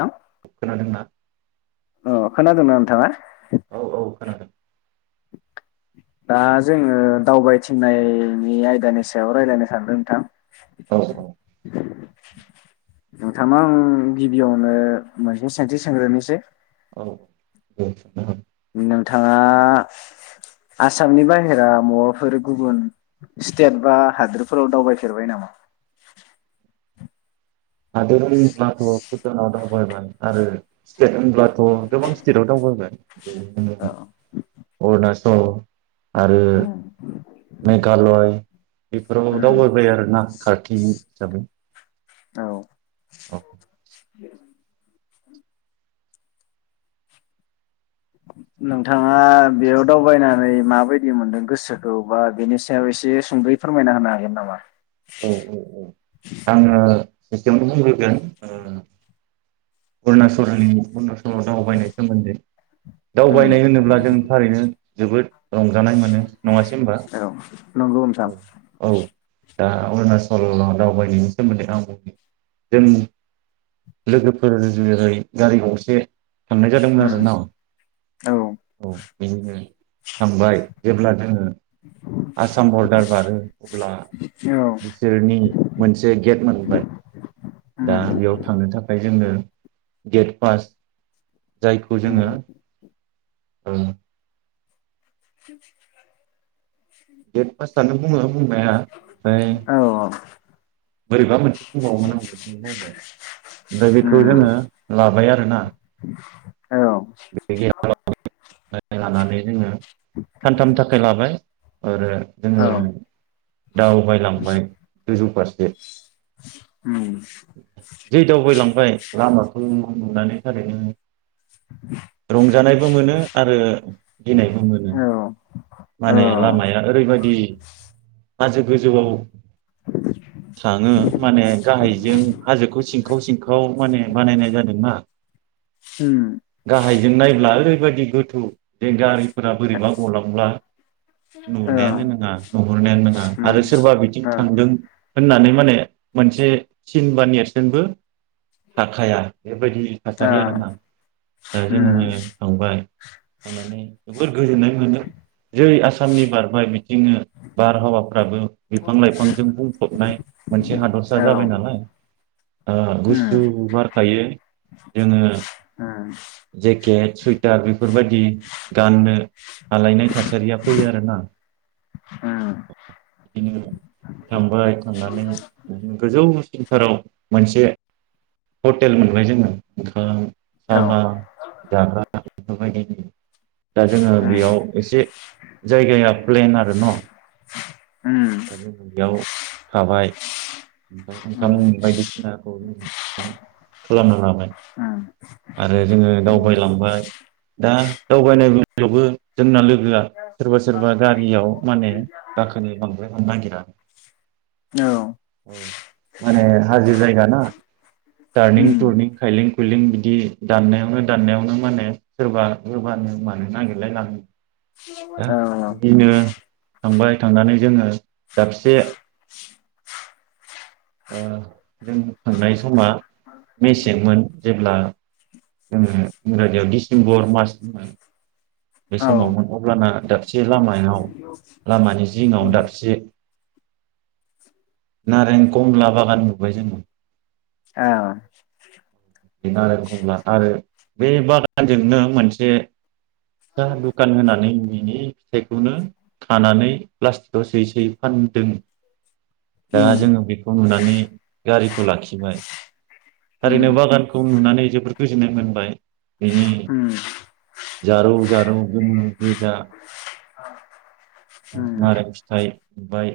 ह। खोनादों नना औ खोनादोंना नोंथाङा? औ औ खोनादों दा जोङो दावबायथिंनायनि आयदानि सायाव रायजलायनो सानदों नोंथां। औ औ। नोंथांा आं गिबियावनो मोनसे साइन्टिस सोंग्रोनोसै। औ। नोंथाङा आसामनि बाहेरा माबाफोर गुबुन स्टेट बा हादोरफोराव दावबायफेरबाय नामा? आद म भटानाव दगायबाय आरो स्टेट ब ाथ' गोबां स्टेट आआव दावबोगोन। औ [unintelligible] औ। आरो मेघालय बेफोराव दावबायफायो आरो ना कारत जाबै औ। [inaudible] नोंथाङा बेयाव दावबायनानै माबायदि मोनदों गोसोखौ बा बेनि सायाव एसे सुंद'यै फोरमायना होनो हागोन नामा? औ औ औ आङो एसेयावनो बुंग्रोगोन ओ अरुणाचलनि अरुणाचलाव दावबायनाय सोमोन्दै दावबायनाय होनोब्ला जों थारैनो जोबोद रंजानाय मोनो नङासै होनबा औ नंगौ नोंथां औ औ दा अरुणाचलाव दावबायनायनि सोमोन्दै आं बुंनि जों लोगो फोर [unintelligible] गारि गंसे थांनाय जादोंमोन आरो ना औ बिदिनो थांबाय जेब्ला जोङो आसाम बरदार बारो अब्ला औ बिसोरनि मोनसे गेट मोनबाय दा बेयाव थांनो थाखाय ओ गेट पास जायखौ जोङो उम [inaudible] [unintelligible] [unintelligible] गेट पास जानो बुङो। बुंनाया फ्राय [inaudible] बोरैबा मोनसे बुंबावोमोन आं बावबाय दा आमफ्राय बेखौ जोङो लाबाय आरोना। [unintelligible] लानानै जोङो सानथामनि थाखाय लाबाय। आरो जोङो दाव बायलांबाय गोजौ फारसे [inaudible] जै दावबायलांबाय लामाखौ नुनानै थारैनो रंजानायबो मोनो। आरो गिनायबो मोनो माने लामाया ओरैबायदि हाजो गोजौआव थाङो माने गाहायजों हाजोखौ सिंखाव सिंखाव माने बानायनाय जादोंना गाहायजों नायब्ला ओरैबायदि गो थौ बे गारि फोरा बोरैबा गलांब्ला नुनायानो नोङा नुहुरनायानो नोङा आरो सोरबा बिथिं थांदों होननानै माने मोनसे सिन बा नेरसोनबो थाखाया बेबायदि थासारि आरोना दा जोङो थांबाय। होननानै जोबोर गोजोननाय मोनो जै आसामनि बारबाय जोङो बारहावाफ्राबो बिफां लाइफांजों बुंफबनाय मोनसे हादरसा जाबाय नालाय ओ गुसु बारखायो जोङो जेकेट सुइटार बेफोरबायदि गाननो हालायनाय थासारिया फैयो आरोना बिदिनो थांबाय थांनानै गोजौसिनथाराव मोनसे हटेल मोनबाय जोङो ओंखाम साहा जाग्रा बायदि दा जोङो बेयाव एसे जायगाया प्लेन आरो न दा जोङो बेयाव थाबाय ओमफ्राय ओंखाम उम बायदिसिनाखौ खालामना लाबाय आरो जोङो दावबायलांबाय दा दावबायनाय बेलावबो जोंना लोगो सोरबा सोरबा गारियाव माने गाखोनो बांद्रायनो नागिरा माने हाजो जायगा ना टारनिं टुरनिं खायलें [unintelligible] बिदि दाननायावनो दाननायावनो माने सोरबा गोबानो मानो नागिरलायलाङो बिनो थांबाय थांनानै जोङो दाबसे ओ जों थांनाय समा मेसेंमोन जेब्ला जोङो इंराजियाव डिसेम्बर मासमोन। बै समाव मोनथब्लाना दाबसे लामायाव लामानि जिङाव दाबसे नारें कमला बागान नुबाय जोङो। औ। नारें खमला आरो बे बागानजोंनो मोनसे साहा दुखान होनानै बेनि फिथाइखौनो खानानै प्लास्टिकआव सोयै सोयै फानदों। दा जोङो बेखौ नुनानै गारिखौ लाखिबाय। थारैनो बागानखौ नुनानै जोबोर गोजोननाय मोनबाय। बेनि जारौ जा औ जोङो गोजा नारें फिथाइ ओमफाय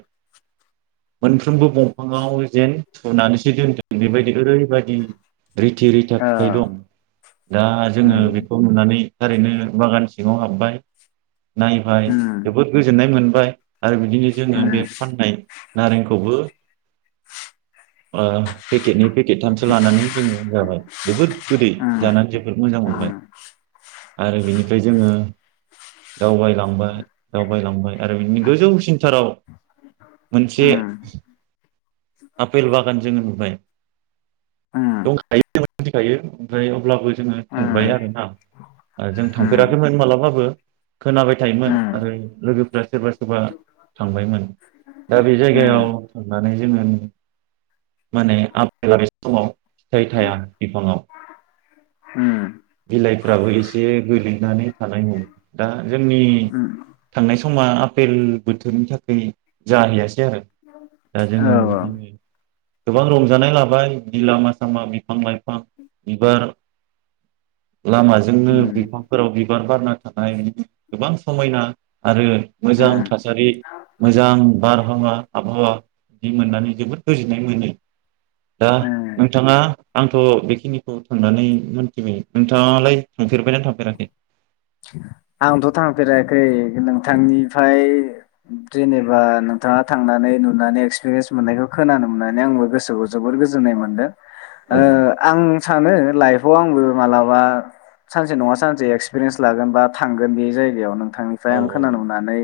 मोनफ्रोमबो बंफाङाव जेन थुनानै दोनदों बेबायदि ओरैबायदि इ रिथि रिथा फिथाइ दं दा जोङो बेखौ नुनानै थारैनो बागान सिङाव हाबबाय नायबाय जोबोद गोजोननाय मोनबाय। आरो बिदिनो जोङो बे फाननाय नारेंखौबो ओ पेकेटनै पेकेट लानानै जोङो जाबाय जोबोर गोदै जानानै जोबोद मोजां मोनबाय। आरो बिनिफ्राय जोङो दावबायलांबाय दावबायलांबाय आरो बि गोजौसिनथाराव मोनसे आफेल बागान जोङो नुबाय। उम दंखायो जों मिथिखायो ओमफ्राय अब्लाबो जोङो थांबाय आरोना जों उम थांफेराखैमोन मालाबाबो खोनाबाय थायोमोन उम आरो लोगोफ्रा सोरबा सोरबा थांबायमोन दा बे जायगायाव उम थांनानै जोङो [unintelligible] माने आफेला बे समाव फिथाय थाया बिफाङाव उम बिलाइफ्राबो एसे गोलैनानै थानाय मोन दा जोंनि उम थांनाय स समा आपेल बोथोरनि थाखाय जाहैयासै आरो दा औ जोङो औ बिदिनो गोबां रंजानाय लाबाय बि लामा सामा बिफां लाइफां बिबार लामाजोंनो उम बिफांफोराव बि बिबार बारनो थाखाय गोबां समायना आरो मोजां उम थासारि मोजां बार आबहावा आबहावा बिदि मोननानै जोबोद गोजोननाय मोनो दा उम नोंथाङा आंथ' बेखिनिखौ थांनानै मोनथिबाय नोंथाङालाय थांफेरबायना थांफेराखै? आंथ' थांफेराखै। औ नोंथांनिफाय जेनेबा नोंथाङा थांनानै नुनानै एक्सपिरियेन्स मोननायखौ खोनानो मोननानै आंबो गोसोखौ जोबोर गोजोननाय मोनदों। औ ओ आं सानो लाइफआव आंबो मालाबा सानसे नङा सानसे एक्सपिरियेस लागोन बा थांगोन बे जायगायाव नों ओमफाय औ आं खोनानो मोननानै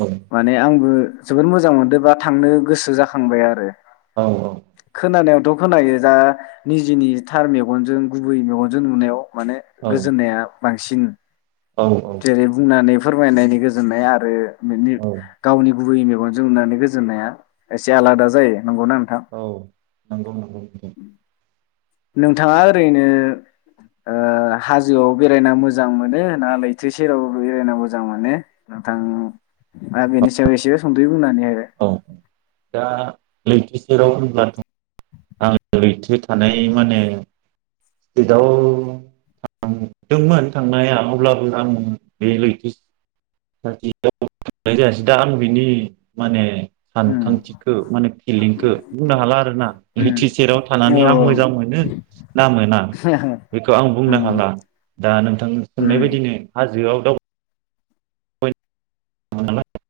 औ माने आंबो जोबोद मोजां मोनदों बा थांनो गोसो जाखांबाय आरो। औ औ खोनानायावथ' खोनायो दा निजिनि थार मेगनजों गुबै मेगनजों नुनायाव माने औ गोजोननाया बांसिन औ जेरै बुंनानैफोर फोरमायनायनि गोजोननाय आरो बिदि औ गावनि गुबै मेगनजों नुनानै गोजोननाया एसे आलादा जायो। नंगौना नोंथां औ नोंगौ नोंगौ ओम नोंथाङा ओरैनो ओ हाजोआव बेरायना मोजां मोनो ना लैथो सेराव बेरायना मोजां मोनो नोंथांआ बेनि सायाव एसे सुंदै औ दा लैथो सेराव [unintelligible] आं लैथो थानाय माने स्रिटआव थांदोंमोन थांनाया अब्लाबो आं बे लैथो [unintelligible] जायासै दा आं बिनि माने उम सानखांथिखौ माने फिलिंखौ बुंनो हाला आरोना उम लैथि सेराव औ थानानै आं औ मोजां मोनो ना मोना बेखौ आं बुंनो उम हाला दा नोंथां सोंनाय उम बादिनो हाजोआव [unintelligible] दावबायनो [unintelligible]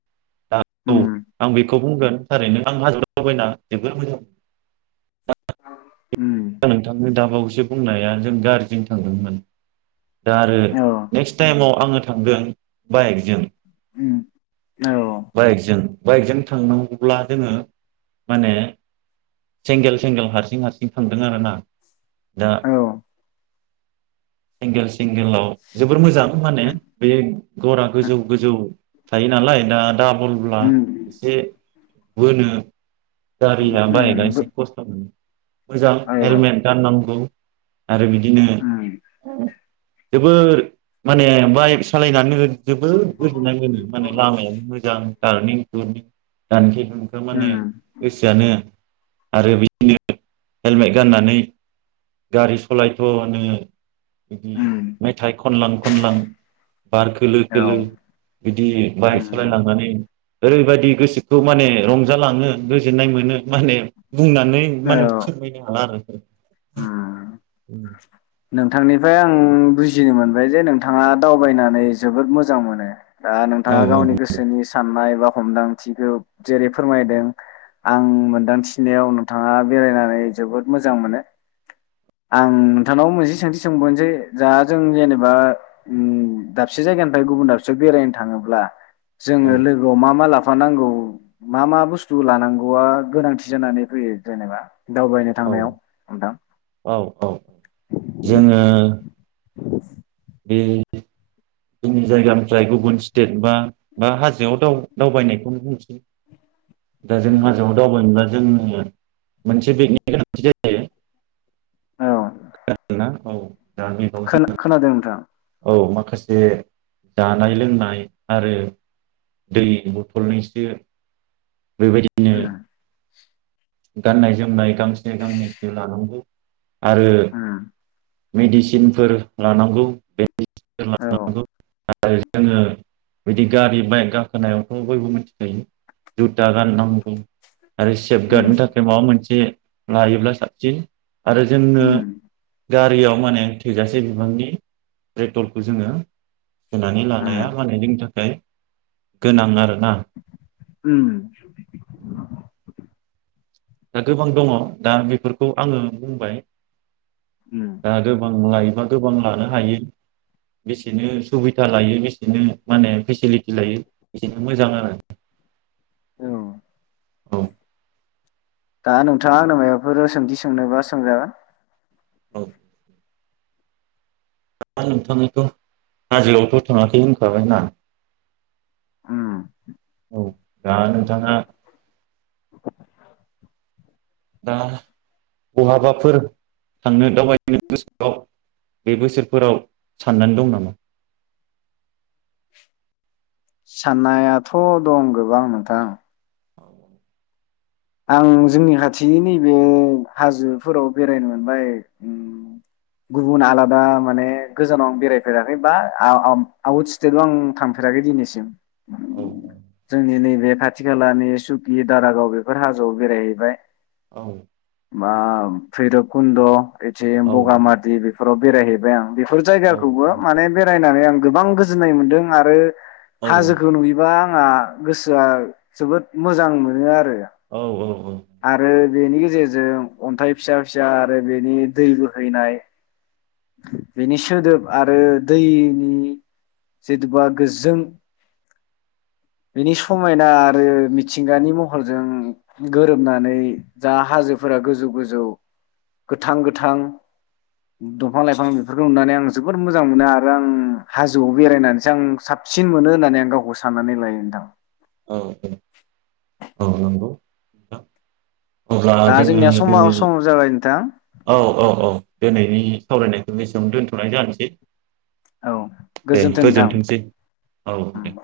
दा औ उम आं बेखौ बुंगोन थारैनो आं हाजोआव दावबायना जोबोर मोजां ओम द नोंथांनो दाबावैसो बुंनाया जों गारिजों थांदोंमोन। दा आरो औ नेक्स्ट टाइमाव आङो थांदों बाइकजों उम औ बाइकजों बाइकजों थांनांगौब्ला जोङो माने सेंगेल सेंगेल हारसिं हारसिं थांदों आरोना दा औ सिंगेल सिंगेलाव जोबोर मोजां माने बे घरा गोजौ गोजौ थायो नालाय दा दा बुलब्ला उम एसे बोनो गारिया बायकया औ एसे खस्थ' मोनो। मोजां हेलमेट गाननांगौ आरो बिदिनो उम जोबोद माने बाइक सालायनानैनो जोबोद उम गोजोननाय मोनो माने लामायाबो मोजां [unintelligible] एखदम माने गोसोआनो आरो बिदिनो हेलमेट गाननानै गारि सलायथ' नो बिदि मेथाइ खनलां खनलां बार खोलो औ खोलो बिदि बाइक उम सालायलांनानै ओरैबायदि गोसोखौ माने रंजालाङो गोजोननाय मोनो माने बुंनानै माने थाङा आरो। होम। उम। नोंथांनिफ्राय आं बुजिनो मोनबाय जे नोंथाङा दावबायनानै जोबोद मोजां मोनो। दा औ नोंथाङा गावनि औ गोसोनि साननाय बा हमदांथिखौ जेरै फोरमायदों आं मोनदांथिनायाव नोंथाङा बेरायनानै जोबोद मोजां मोनो। आं नोंथांनाव मोनसे सोंथि सोंबावनोसै जा जों जेनेबा उम दाबसे जायगानिफ्राय गुबुन दाबसेयाव बेरायनो थाङोब्ला जोङो लोगोआव मा मा लाफ फानांगौ मा मा बुस्थु लानांगौआ गोनांथि जानानै फैयो जेनेबा दावबायनो औ थांनायाव नोंथां? औ औ औ जोङो [inaudible] बे जोंनि जायगानिफ्राय गुबुन स्टेट बा बा हाजोआव दाव-दावबायनायखौनो बुंसै। दा जों हाजोआव दावबायनोबा जोंनो मोनसे बेगनि गोनांथि जायो। औ खोनादों‌ ना? औ दा बेगाव खोना-खोनादों नोंथां। औ माखासे जानाय लोंनाय आरो दै बथलनैसो बेबायदिनो उम गाननाय जोमनाय गांसे गांनैसो लानांगौ। आरो उम मेडिसिनफोर लानांगौ बे औ। आरो जोङो बिदि गारि बाइक गाखोनायावथ' बयबो मोनथिखायो जुथा गाननांगौ आरो उम गारनो थाखाय माबा मोनसे लायोब्ला साबसिन आरो जोंनो उम गारियाव माने थोजासे बिबांनि पेट्रलखौ जोङो सोनानै उम लानाया माने जोंनि थाखाय गोनां आरो उम दा गोबां दङ दा बेफोरखौ आङो बुंबाय उम दा गोबांलाय बा गोबां लानो हायो बेसेनो सुबिदा लायो बेसेनो माने फेसिलिटि लायो बेसेनो मोजां आरो औ औ दा नोंथाङा आंनाव मायोबाफोर सोंथि सोंनोबा सोंजागोन औ दा नोंथाङाथ' हाजोआवथ' थाङाखै होनखाबायना उम औ दा नोंथाङा दा बहाबाफोर थांनो दावबायनो गोसो दं बे बोसोरफोराव साननानै दं नामा साननायाथ' दं गोबां नोंथां औ औ आं जोंनि खाथिनि नैबे हाजोफोराव बेरायनो मोनबाय गुबुन आलादा माने गोजानाव आं बेरायफेराखै बा आउट स्टेटाव आं थांफेराखै दिनैसिम औ जोंनि नैबे खाथि खालानि सुकि दारागाव बे बेफोर हाजोआव बेरायहैबाय औ बा बैरुबकुनद' बेथिं औ बगामाति फोराव बेरायहैबाय आं बेफोर औ जायगाखौबो माने बेरायनानै आं गोबां गोजोननाय मोनदों आरो औ हाजोखौ नुयोबा आंहा गोसोआ जोबोद मोजां मोनो आरो औ औ औ आरो बेनि गेजेरजों अन्थाइ फिसा फिसा आरो बेनि दै बोहैनाय बेनि सोदोब आरो दैनि जेथुबा गोजों बेनि समायना आरो मिथिंगानि महरजों गोरोबनानै जा हाजोफोरा गोजौ गोजौ गोथां गोथां दंफां लाइफां बेफोरखौ नुनानै आं जोबोद मोजां मोनो आरो आं हाजोआव बेरायनानैसो आं साबसिन मोनो होननानै आं गावखौ साननानै लायो नोंथां औ औ औ नंगौ नोंथां अब्ला दा जोङो जोंनिया समा दिनै सम जाबाय नोंथां औ औ औ दिनैनि सावरायनाय बेसेयावनो दोनथ'नाय जानोसै औ दे गोजोन्थों नोंथां। गोजोनथोंसै औ दे